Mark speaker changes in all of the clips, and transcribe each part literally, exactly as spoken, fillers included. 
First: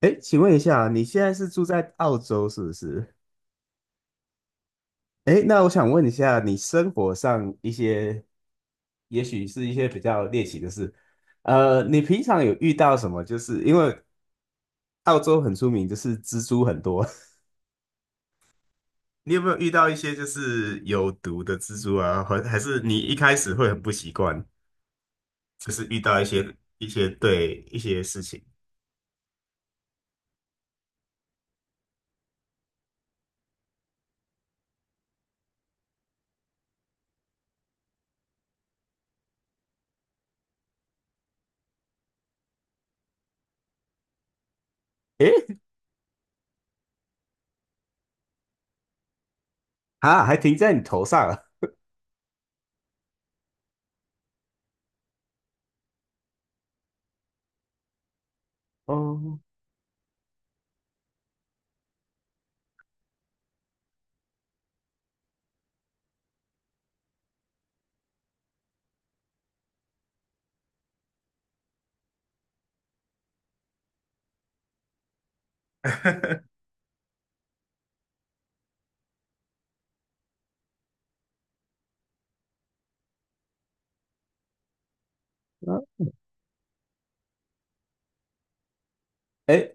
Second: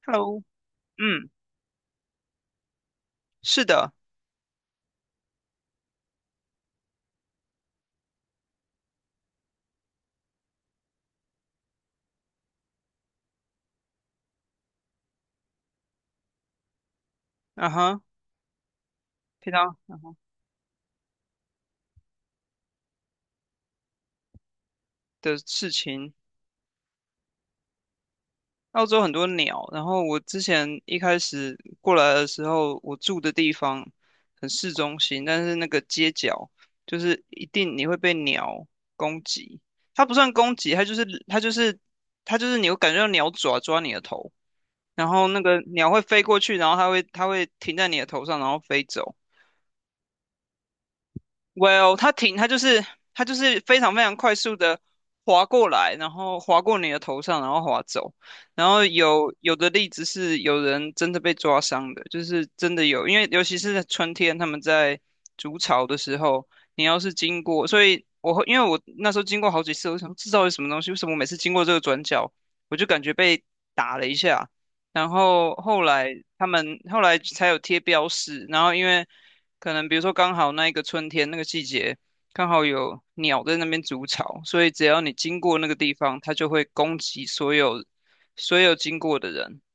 Speaker 1: 哎，请
Speaker 2: Hello。
Speaker 1: 问一下，你现
Speaker 2: 嗯。
Speaker 1: 在是住在澳洲是不是？
Speaker 2: 是的。
Speaker 1: 哎，那我想问一下，你生活上一些，也许是一些比较猎奇的事，呃，你平常有遇到什么？就是因为澳洲很出名，就是蜘蛛很多。
Speaker 2: 嗯哼。
Speaker 1: 你有没
Speaker 2: 平
Speaker 1: 有遇
Speaker 2: 常，
Speaker 1: 到一
Speaker 2: 嗯
Speaker 1: 些
Speaker 2: 哼，
Speaker 1: 就是有毒的蜘蛛啊？还还是你一开始会很不习惯，
Speaker 2: 的事
Speaker 1: 就是遇
Speaker 2: 情。
Speaker 1: 到一些一些对一些事情。
Speaker 2: 澳洲很多鸟。然后我之前一开始过来的时候，我住的地方很市中心，但是那个街角就是一定你会被鸟攻击。它不算攻击，它就是它就是它就是你会感觉到鸟爪抓你的头，然后
Speaker 1: 哎，
Speaker 2: 那个鸟会飞过去，然后它会它会停在你的头上，然后飞走。
Speaker 1: 啊，还停在你头上啊。
Speaker 2: Well，它停，它就是它就是非常非常快速的划过来，然后划过你的头上，然后划走。然后有
Speaker 1: 哦。
Speaker 2: 有的例子是有人真的被抓伤的，就是真的有，因为尤其是在春天，他们在筑巢的时候，你要是经过，所以我会因为我那时候经过好几次，我想说这到底什么东西？为什么我每次经过这个转角，我就感觉被打了一下？然后后来他们后来才有贴标识，然后因为，可能比如说刚好那一个春天那个季节，刚好有鸟在那边筑巢，所以只要你经过那个
Speaker 1: 啊。
Speaker 2: 地方，它就会攻击所有所有经过的人。
Speaker 1: 哎，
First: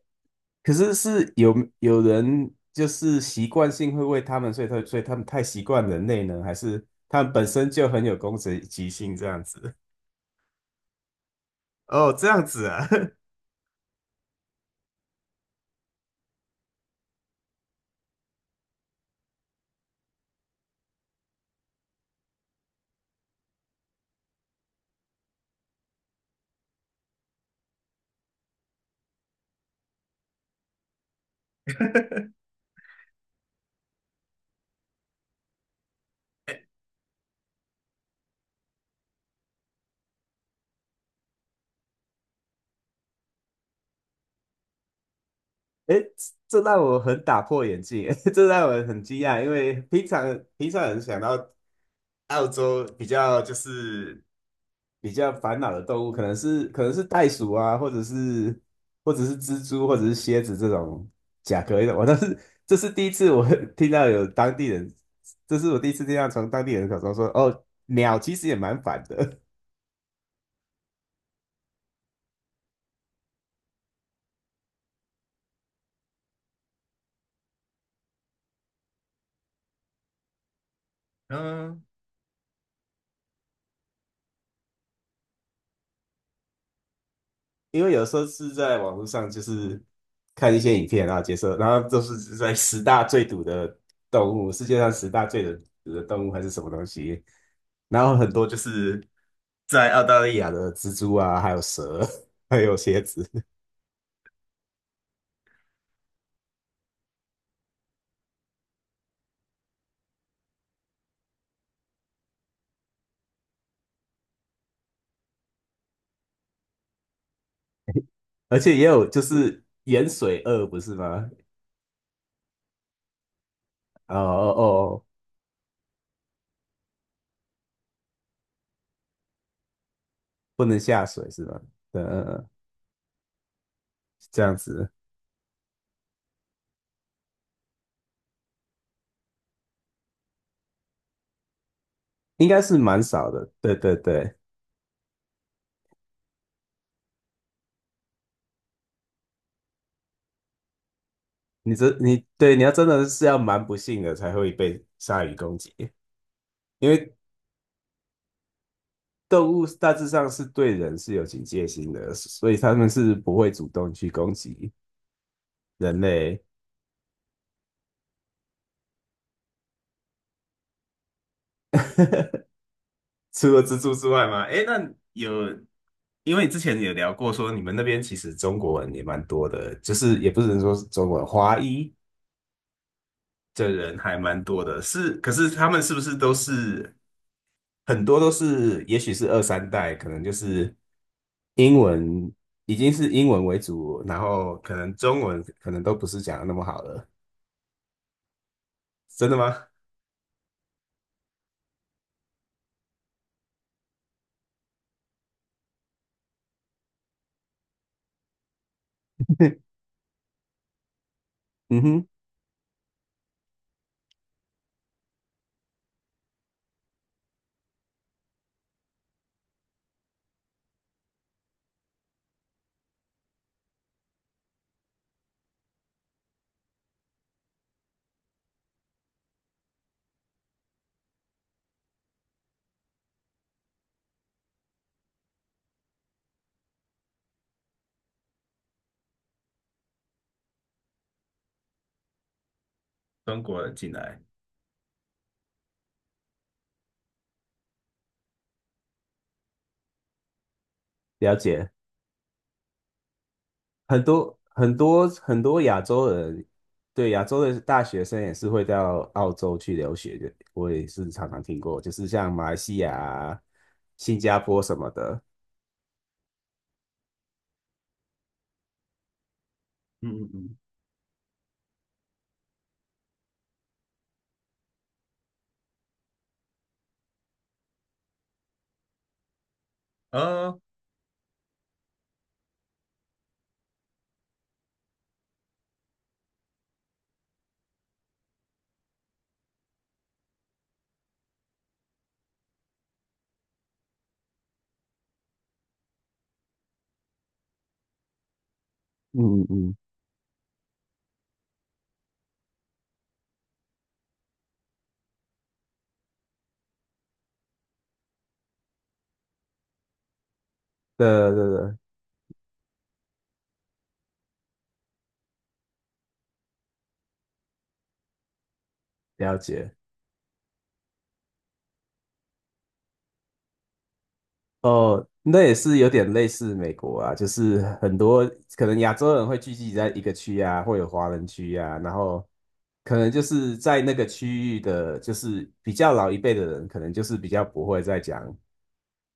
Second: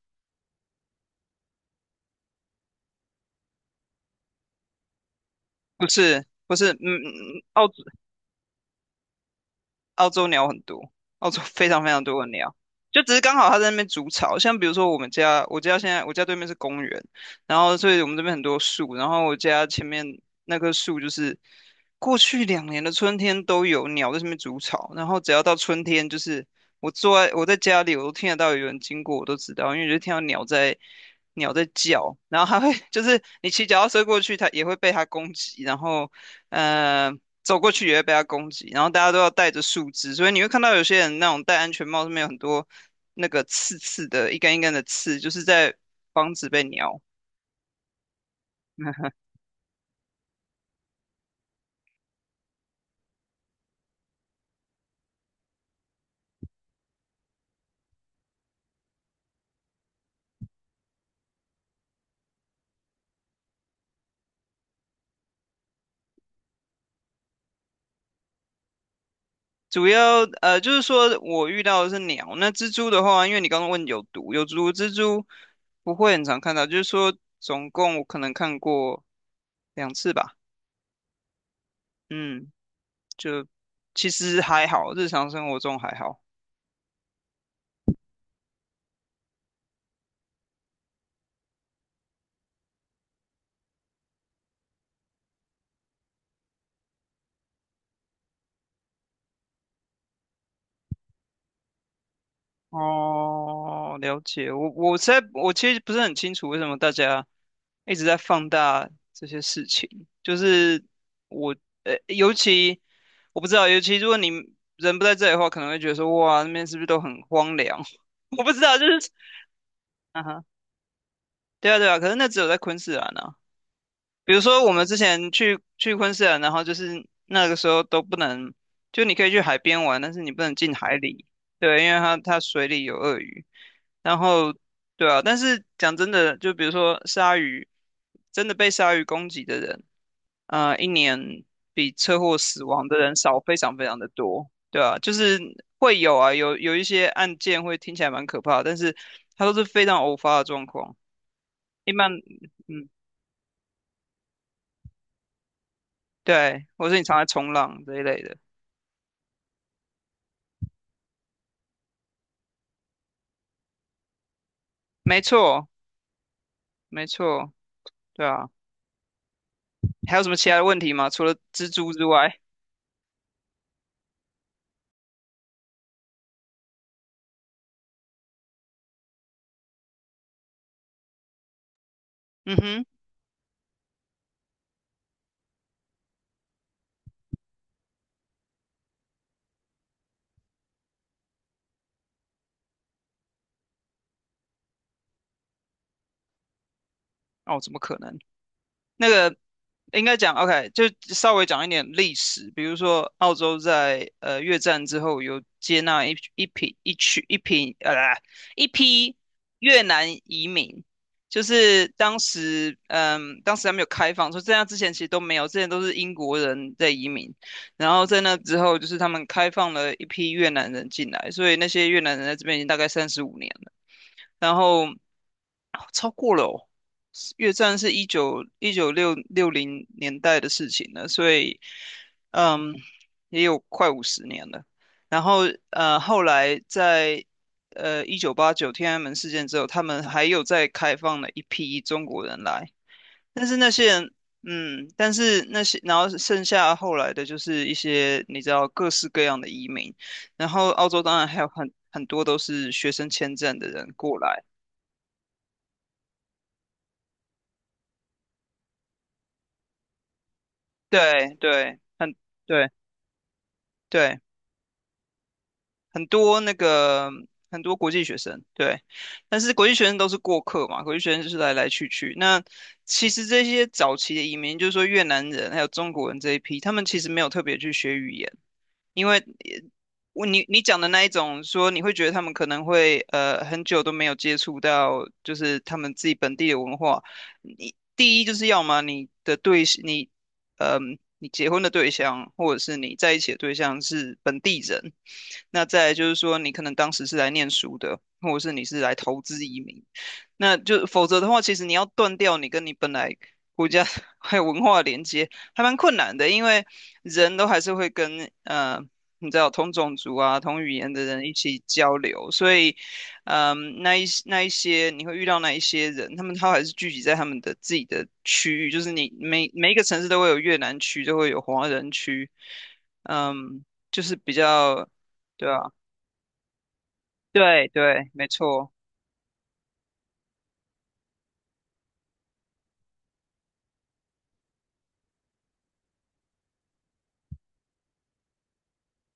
Speaker 1: 可是是有有人就是习惯性会喂他们，所以他所以他们太习惯
Speaker 2: 不
Speaker 1: 人类
Speaker 2: 是
Speaker 1: 呢，还
Speaker 2: 不是，
Speaker 1: 是
Speaker 2: 嗯，
Speaker 1: 他们本
Speaker 2: 澳
Speaker 1: 身就很有攻击性这样子？
Speaker 2: 澳洲鸟很多，澳洲非常 非常
Speaker 1: 哦，
Speaker 2: 多
Speaker 1: 这
Speaker 2: 的
Speaker 1: 样
Speaker 2: 鸟，
Speaker 1: 子啊。
Speaker 2: 就只 是刚好它在那边筑巢。像比如说我们家，我家现在我家对面是公园，然后所以我们这边很多树，然后我家前面那棵树就是过去两年的春天都有鸟在上面筑巢，然后只要到春天，就是我坐在我在家里，我都听得到有人经过，我都知道，因为我就听到鸟在，鸟在叫。然后它会 就是你骑脚踏车过去，它也会被它攻击，然后呃，走过去也会被它攻击，然后大家都要戴着树枝，所以你会看到有些人那种戴安全帽上面有很多那个刺刺的，一根一根的刺，就是在
Speaker 1: 诶，
Speaker 2: 防止
Speaker 1: 这
Speaker 2: 被
Speaker 1: 让我
Speaker 2: 鸟。
Speaker 1: 很打破眼镜，这让我很惊 讶。因为平常平常人想到澳洲比较就是比较烦恼的动物，可能是可能是袋鼠啊，或者是或者是蜘蛛，或者是蝎子，这种甲壳类的。我倒是这是第一次我 听到有当地人，这是我第一次听到从当地人口中说，哦，鸟其实也蛮烦的。
Speaker 2: 主要呃，就是说我遇到的是鸟，那蜘蛛的话，因为你刚刚问有毒，有毒蜘蛛不会很常看到，就是说总共我可能看过两次吧，
Speaker 1: 嗯。
Speaker 2: 嗯，就其实还好，日常生活中还好。
Speaker 1: 因为有时候是在网络上，就是看一些影片啊，解说，然后都是在十大最毒的动物，世界上十大最毒的动物还是什么东西，然后很多就是在澳大利亚的蜘蛛啊，还有蛇，还有蝎子。
Speaker 2: 哦，了解。我我实在我其实不是很清楚为什么大家一直在放大这些事情，就是我呃，尤其我不知道，尤其如果你人不在这里的话，可能会觉得说哇，那边是不是都很荒凉？我不知
Speaker 1: 而且
Speaker 2: 道，就
Speaker 1: 也有
Speaker 2: 是
Speaker 1: 就是盐
Speaker 2: 啊
Speaker 1: 水
Speaker 2: 哈，
Speaker 1: 鳄，不是吗？
Speaker 2: 对啊对啊，可是那只有在昆士兰啊。
Speaker 1: 哦
Speaker 2: 比如
Speaker 1: 哦
Speaker 2: 说我们之
Speaker 1: 哦。
Speaker 2: 前去去昆士兰，然后就是那个时候都不能，就你可以去海边玩，但是你不能
Speaker 1: 不
Speaker 2: 进
Speaker 1: 能
Speaker 2: 海
Speaker 1: 下
Speaker 2: 里，
Speaker 1: 水是吗？
Speaker 2: 对，因为
Speaker 1: 嗯
Speaker 2: 它
Speaker 1: 嗯
Speaker 2: 它
Speaker 1: 嗯。
Speaker 2: 水里有鳄鱼。然
Speaker 1: 这
Speaker 2: 后，
Speaker 1: 样子。
Speaker 2: 对啊，但是讲真的，就比如说鲨鱼，真的被鲨鱼攻击的人，呃，一年比车祸
Speaker 1: 应该
Speaker 2: 死
Speaker 1: 是
Speaker 2: 亡的
Speaker 1: 蛮
Speaker 2: 人
Speaker 1: 少
Speaker 2: 少
Speaker 1: 的，
Speaker 2: 非常
Speaker 1: 对
Speaker 2: 非
Speaker 1: 对
Speaker 2: 常的
Speaker 1: 对。
Speaker 2: 多，对啊，就是会有啊，有有一些案件会听起来蛮可怕的，但是它都是非常偶发的状况，
Speaker 1: 你
Speaker 2: 一
Speaker 1: 这
Speaker 2: 般，
Speaker 1: 你对你要真
Speaker 2: 嗯，
Speaker 1: 的是要蛮不幸的才会被鲨鱼攻击。
Speaker 2: 对，或
Speaker 1: 因
Speaker 2: 是你
Speaker 1: 为
Speaker 2: 常在冲浪这一类的，
Speaker 1: 动物大致上是对人是有警戒心的，所以他们是不会主动去攻击
Speaker 2: 没错，
Speaker 1: 人类。
Speaker 2: 没错，对啊，还有什么其他的问题吗？除了蜘蛛之外，
Speaker 1: 除了蜘蛛之外吗？诶，那，有。因为你之前有聊过说你们那边其实中国人也蛮多的，就是也不是说是中国人，华裔
Speaker 2: 嗯哼，
Speaker 1: 的人还蛮多的。是，可是他们是不是都是很多都是，也许是二三代，可能就是英文已经是英文为主，然后可能中文可能都不是讲的那么好了。
Speaker 2: 哦，怎么可能？那
Speaker 1: 真
Speaker 2: 个
Speaker 1: 的吗？
Speaker 2: 应该讲 OK,就稍微讲一点历史，比如说澳洲在呃越战之后有接纳一一批一区一批呃一批 越南移民，就
Speaker 1: 嗯
Speaker 2: 是
Speaker 1: 哼。
Speaker 2: 当时嗯当时还没有开放，说这样之前其实都没有，之前都是英国人在移民，然后在那之后就是他们开放了一批越南人进来，所以那些越南人在这边已经大概三十五年了，然后哦超过了哦。越战是一九一九六六零年代的事情了，所以嗯，也有快五十年了。然后呃，后来在呃一九八九天安门事件之后，他们还有再开放了一批中国人来，
Speaker 1: 中
Speaker 2: 但是
Speaker 1: 国
Speaker 2: 那
Speaker 1: 人
Speaker 2: 些
Speaker 1: 进
Speaker 2: 人。
Speaker 1: 来。
Speaker 2: 嗯，但是那些，然后剩下后来的就是一些你知道各式各样的移民，然后澳洲当然
Speaker 1: 了
Speaker 2: 还有
Speaker 1: 解。
Speaker 2: 很很多都是学生签证的人
Speaker 1: 很
Speaker 2: 过
Speaker 1: 多
Speaker 2: 来，
Speaker 1: 很多很多亚洲人，对，亚洲的大学生也是会到澳洲去留学的，我也是常
Speaker 2: 对
Speaker 1: 常听
Speaker 2: 对，
Speaker 1: 过，就是
Speaker 2: 很
Speaker 1: 像马来
Speaker 2: 对。
Speaker 1: 西亚啊、
Speaker 2: 对，
Speaker 1: 新加坡什么的。
Speaker 2: 很多那个很多国际学生，对，但是国际学生都是
Speaker 1: 嗯
Speaker 2: 过
Speaker 1: 嗯
Speaker 2: 客嘛，国际学生就是来来去去。那其实这些早期的移民，就是说越南人还有中国人这一批，他们其实没有特别去学语言，因为呃我你
Speaker 1: 嗯。啊。
Speaker 2: 你讲的那一种说，你会觉得他们可能会呃很久都没有接触到，就是他们自己本地的文化。你第一就是要么你的对，你嗯，你结婚的对象或者是你在一起的对象是本地人，那再来就是说你可能当时是来念书的，或者是你是来投
Speaker 1: 嗯
Speaker 2: 资
Speaker 1: 嗯
Speaker 2: 移
Speaker 1: 嗯。
Speaker 2: 民，那就否则的话，其实你要断掉你跟你本来国家 还有文化的连接，还蛮困难的，因为人都还是会跟呃，你知道同种族啊、同语言的
Speaker 1: 对
Speaker 2: 人一
Speaker 1: 对对，
Speaker 2: 起
Speaker 1: 对。
Speaker 2: 交流，所以嗯，那一那一些你会遇到那一些人，他们他还是聚集在他们的自己的区域，就是你
Speaker 1: 了
Speaker 2: 每每一
Speaker 1: 解。
Speaker 2: 个城市都会有越南区，都会有华人区，嗯，就是比较，
Speaker 1: 哦，那
Speaker 2: 对
Speaker 1: 也
Speaker 2: 啊，
Speaker 1: 是有点类似美国啊，就是
Speaker 2: 对
Speaker 1: 很
Speaker 2: 对，
Speaker 1: 多
Speaker 2: 没
Speaker 1: 可
Speaker 2: 错，
Speaker 1: 能亚洲人会聚集在一个区啊，会有华人区啊，然后可能就是在那个区域的，就是比较老一辈的人，可能就是比较不会再讲。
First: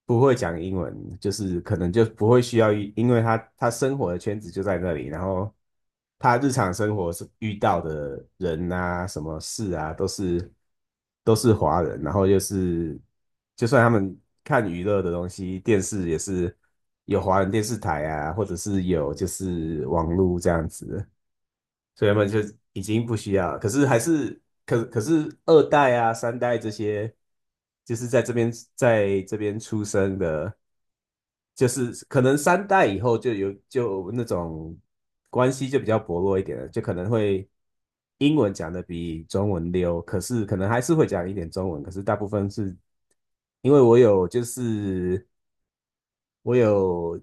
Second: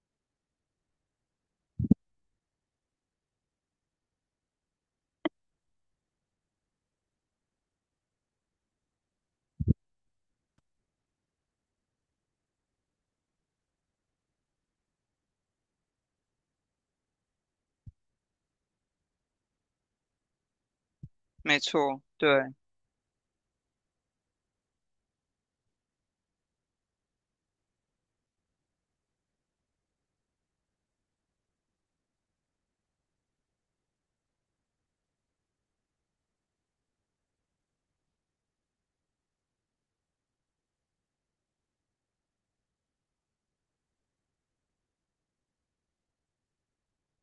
Speaker 1: 不会讲英文，就是可能就不会需要一因为他他生活的圈子就在那里，然后他日常生活是遇到的人啊，什么事啊，都是都是华人，然后就是就算他们看娱乐的东西，电视也是有华人电视台啊，或者是有就是网络这样子。
Speaker 2: 没错，
Speaker 1: 所以他们
Speaker 2: 对。
Speaker 1: 就已经不需要了。可是还是可可是二代啊、三代这些，就是在这边在这边出生的，就是可能三代以后就有就那种关系就比较薄弱一点了，就可能会英文讲的比中文溜，可是可能还是会讲一点中文，可是大部分是因为我有就是。我有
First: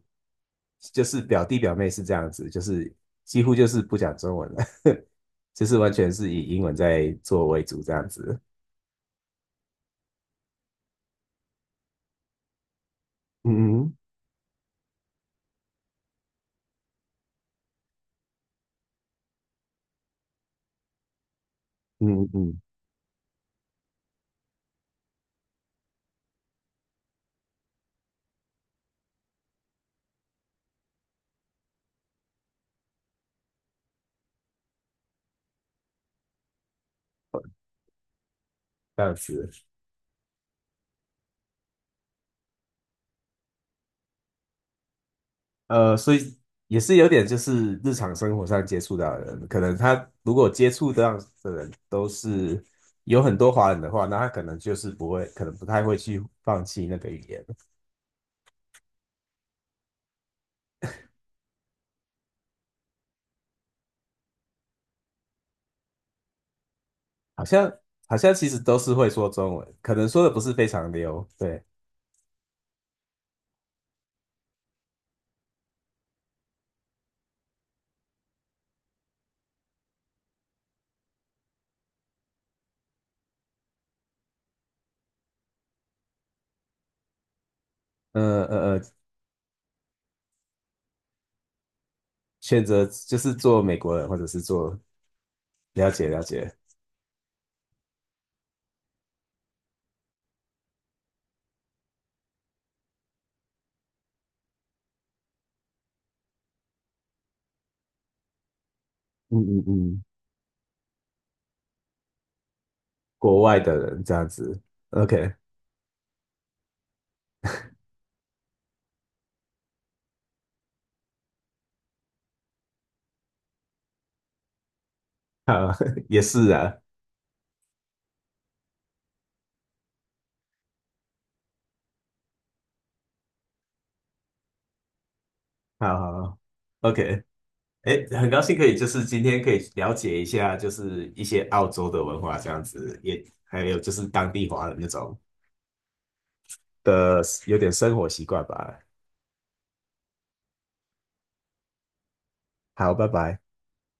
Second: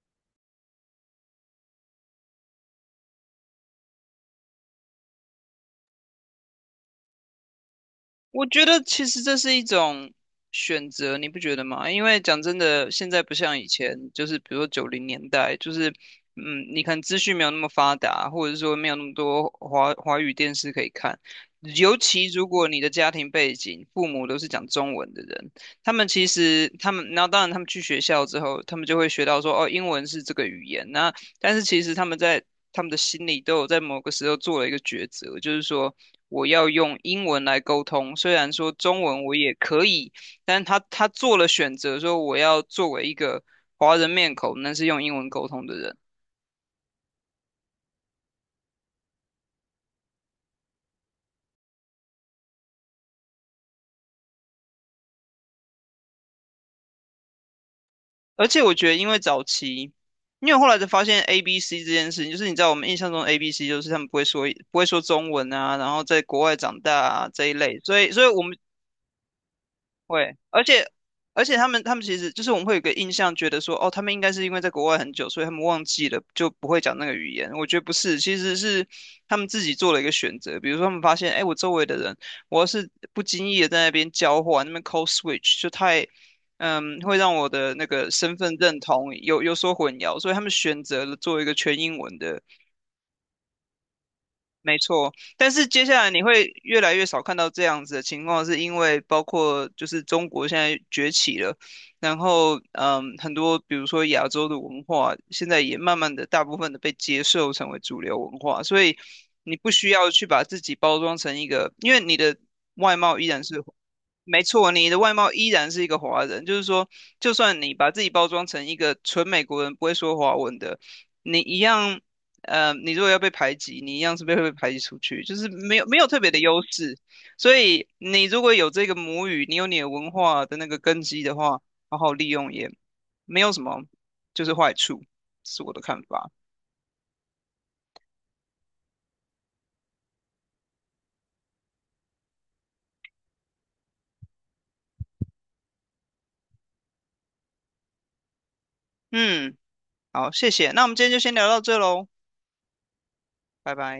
Speaker 1: 就是表弟表妹是这样子，就是几乎就是不讲中文了。就是完全是以英文在做为主这样子。
Speaker 2: 我觉得其实这是一种选择，你不觉得吗？因为讲真的，现在不像以
Speaker 1: 嗯
Speaker 2: 前，
Speaker 1: 嗯
Speaker 2: 就是比如说九零年代，就是嗯，你看资讯没有那么发达，或者是说没有那么多华华语电视可以看。尤
Speaker 1: 嗯
Speaker 2: 其
Speaker 1: 嗯
Speaker 2: 如
Speaker 1: 嗯。
Speaker 2: 果你的家庭背景，父母都是讲中文的人，他们其实他们，然后当然他们去学校之后，他们就会学到说，哦，英文是这个语言，那但是其实他们在他们的心里都有在某个时候做了一个抉择，就是说我要用英文来沟通，虽然说中
Speaker 1: 这样
Speaker 2: 文我也
Speaker 1: 子。
Speaker 2: 可以，但是他他做了选择，说我要作为一个华人面孔，那是用英文沟通的人。
Speaker 1: 呃，所以也是有点就是日常生活上接触到的人，可能他如果接触这到的人都是有很多华人的话，那他可能就是不会，可能不太会去放弃那个语言。
Speaker 2: 而且我觉得，因为早期，因为我后来才发现 A B C 这件事情，就是你知道我们印象中 A B C 就是他们不会说不会说中文啊，然后在国外长大啊
Speaker 1: 好
Speaker 2: 这一
Speaker 1: 像
Speaker 2: 类，所以
Speaker 1: 好
Speaker 2: 所以
Speaker 1: 像
Speaker 2: 我
Speaker 1: 其
Speaker 2: 们
Speaker 1: 实都是会说中文，可能说的
Speaker 2: 会，
Speaker 1: 不是
Speaker 2: 而
Speaker 1: 非
Speaker 2: 且
Speaker 1: 常溜。
Speaker 2: 而且
Speaker 1: 对。
Speaker 2: 他们他们其实就是我们会有一个印象，觉得说哦，他们应该是因为在国外很久，所以他们忘记了就不会讲那个语言。我觉得不是，其实是他们自己做了一个选择。比如说他们发现，哎，我周围的人，我要是不经意的在那边交换，那边 code switch 就太，嗯，会让我的那个
Speaker 1: 呃
Speaker 2: 身份
Speaker 1: 呃
Speaker 2: 认
Speaker 1: 呃，
Speaker 2: 同有有所混淆，所以他们选择了做一个全英文的，
Speaker 1: 选择就是做美国人，或者是
Speaker 2: 没
Speaker 1: 做
Speaker 2: 错，但是接
Speaker 1: 了
Speaker 2: 下
Speaker 1: 解
Speaker 2: 来你
Speaker 1: 了
Speaker 2: 会
Speaker 1: 解。
Speaker 2: 越来越少看到这样子的情况，是因为包括就是中国现在崛起了，然后嗯，很多比如说亚洲的文化，现在也慢慢的大部分的被接受成为主流文化，所以
Speaker 1: 嗯
Speaker 2: 你
Speaker 1: 嗯
Speaker 2: 不需
Speaker 1: 嗯，
Speaker 2: 要去把自己包装成一个，因为你的外貌依
Speaker 1: 国
Speaker 2: 然
Speaker 1: 外
Speaker 2: 是，
Speaker 1: 的人这样
Speaker 2: 没
Speaker 1: 子。
Speaker 2: 错，你的外貌
Speaker 1: OK。
Speaker 2: 依然是一个华人，就是说，就算你把自己包装成一个纯美国人，不会说华文的，你一样呃，你如果要被排挤，你一样是被会被排挤出去，就是
Speaker 1: 好，
Speaker 2: 没有没有 特
Speaker 1: 也
Speaker 2: 别的
Speaker 1: 是
Speaker 2: 优
Speaker 1: 啊。
Speaker 2: 势。所以你如果有这个母语，你有你的文化的那个根基的话，好好利用也没有什么就是坏处，是我的
Speaker 1: 好
Speaker 2: 看
Speaker 1: 好
Speaker 2: 法。
Speaker 1: 好，OK。哎，很高兴可以就是今天可以了解一下，就是一些澳洲的文化这样子，也还有就是当地华人那种的有点生活习惯吧。
Speaker 2: 嗯，好，谢谢。那我们今天就先聊到这喽，
Speaker 1: 好，拜拜。
Speaker 2: 拜拜。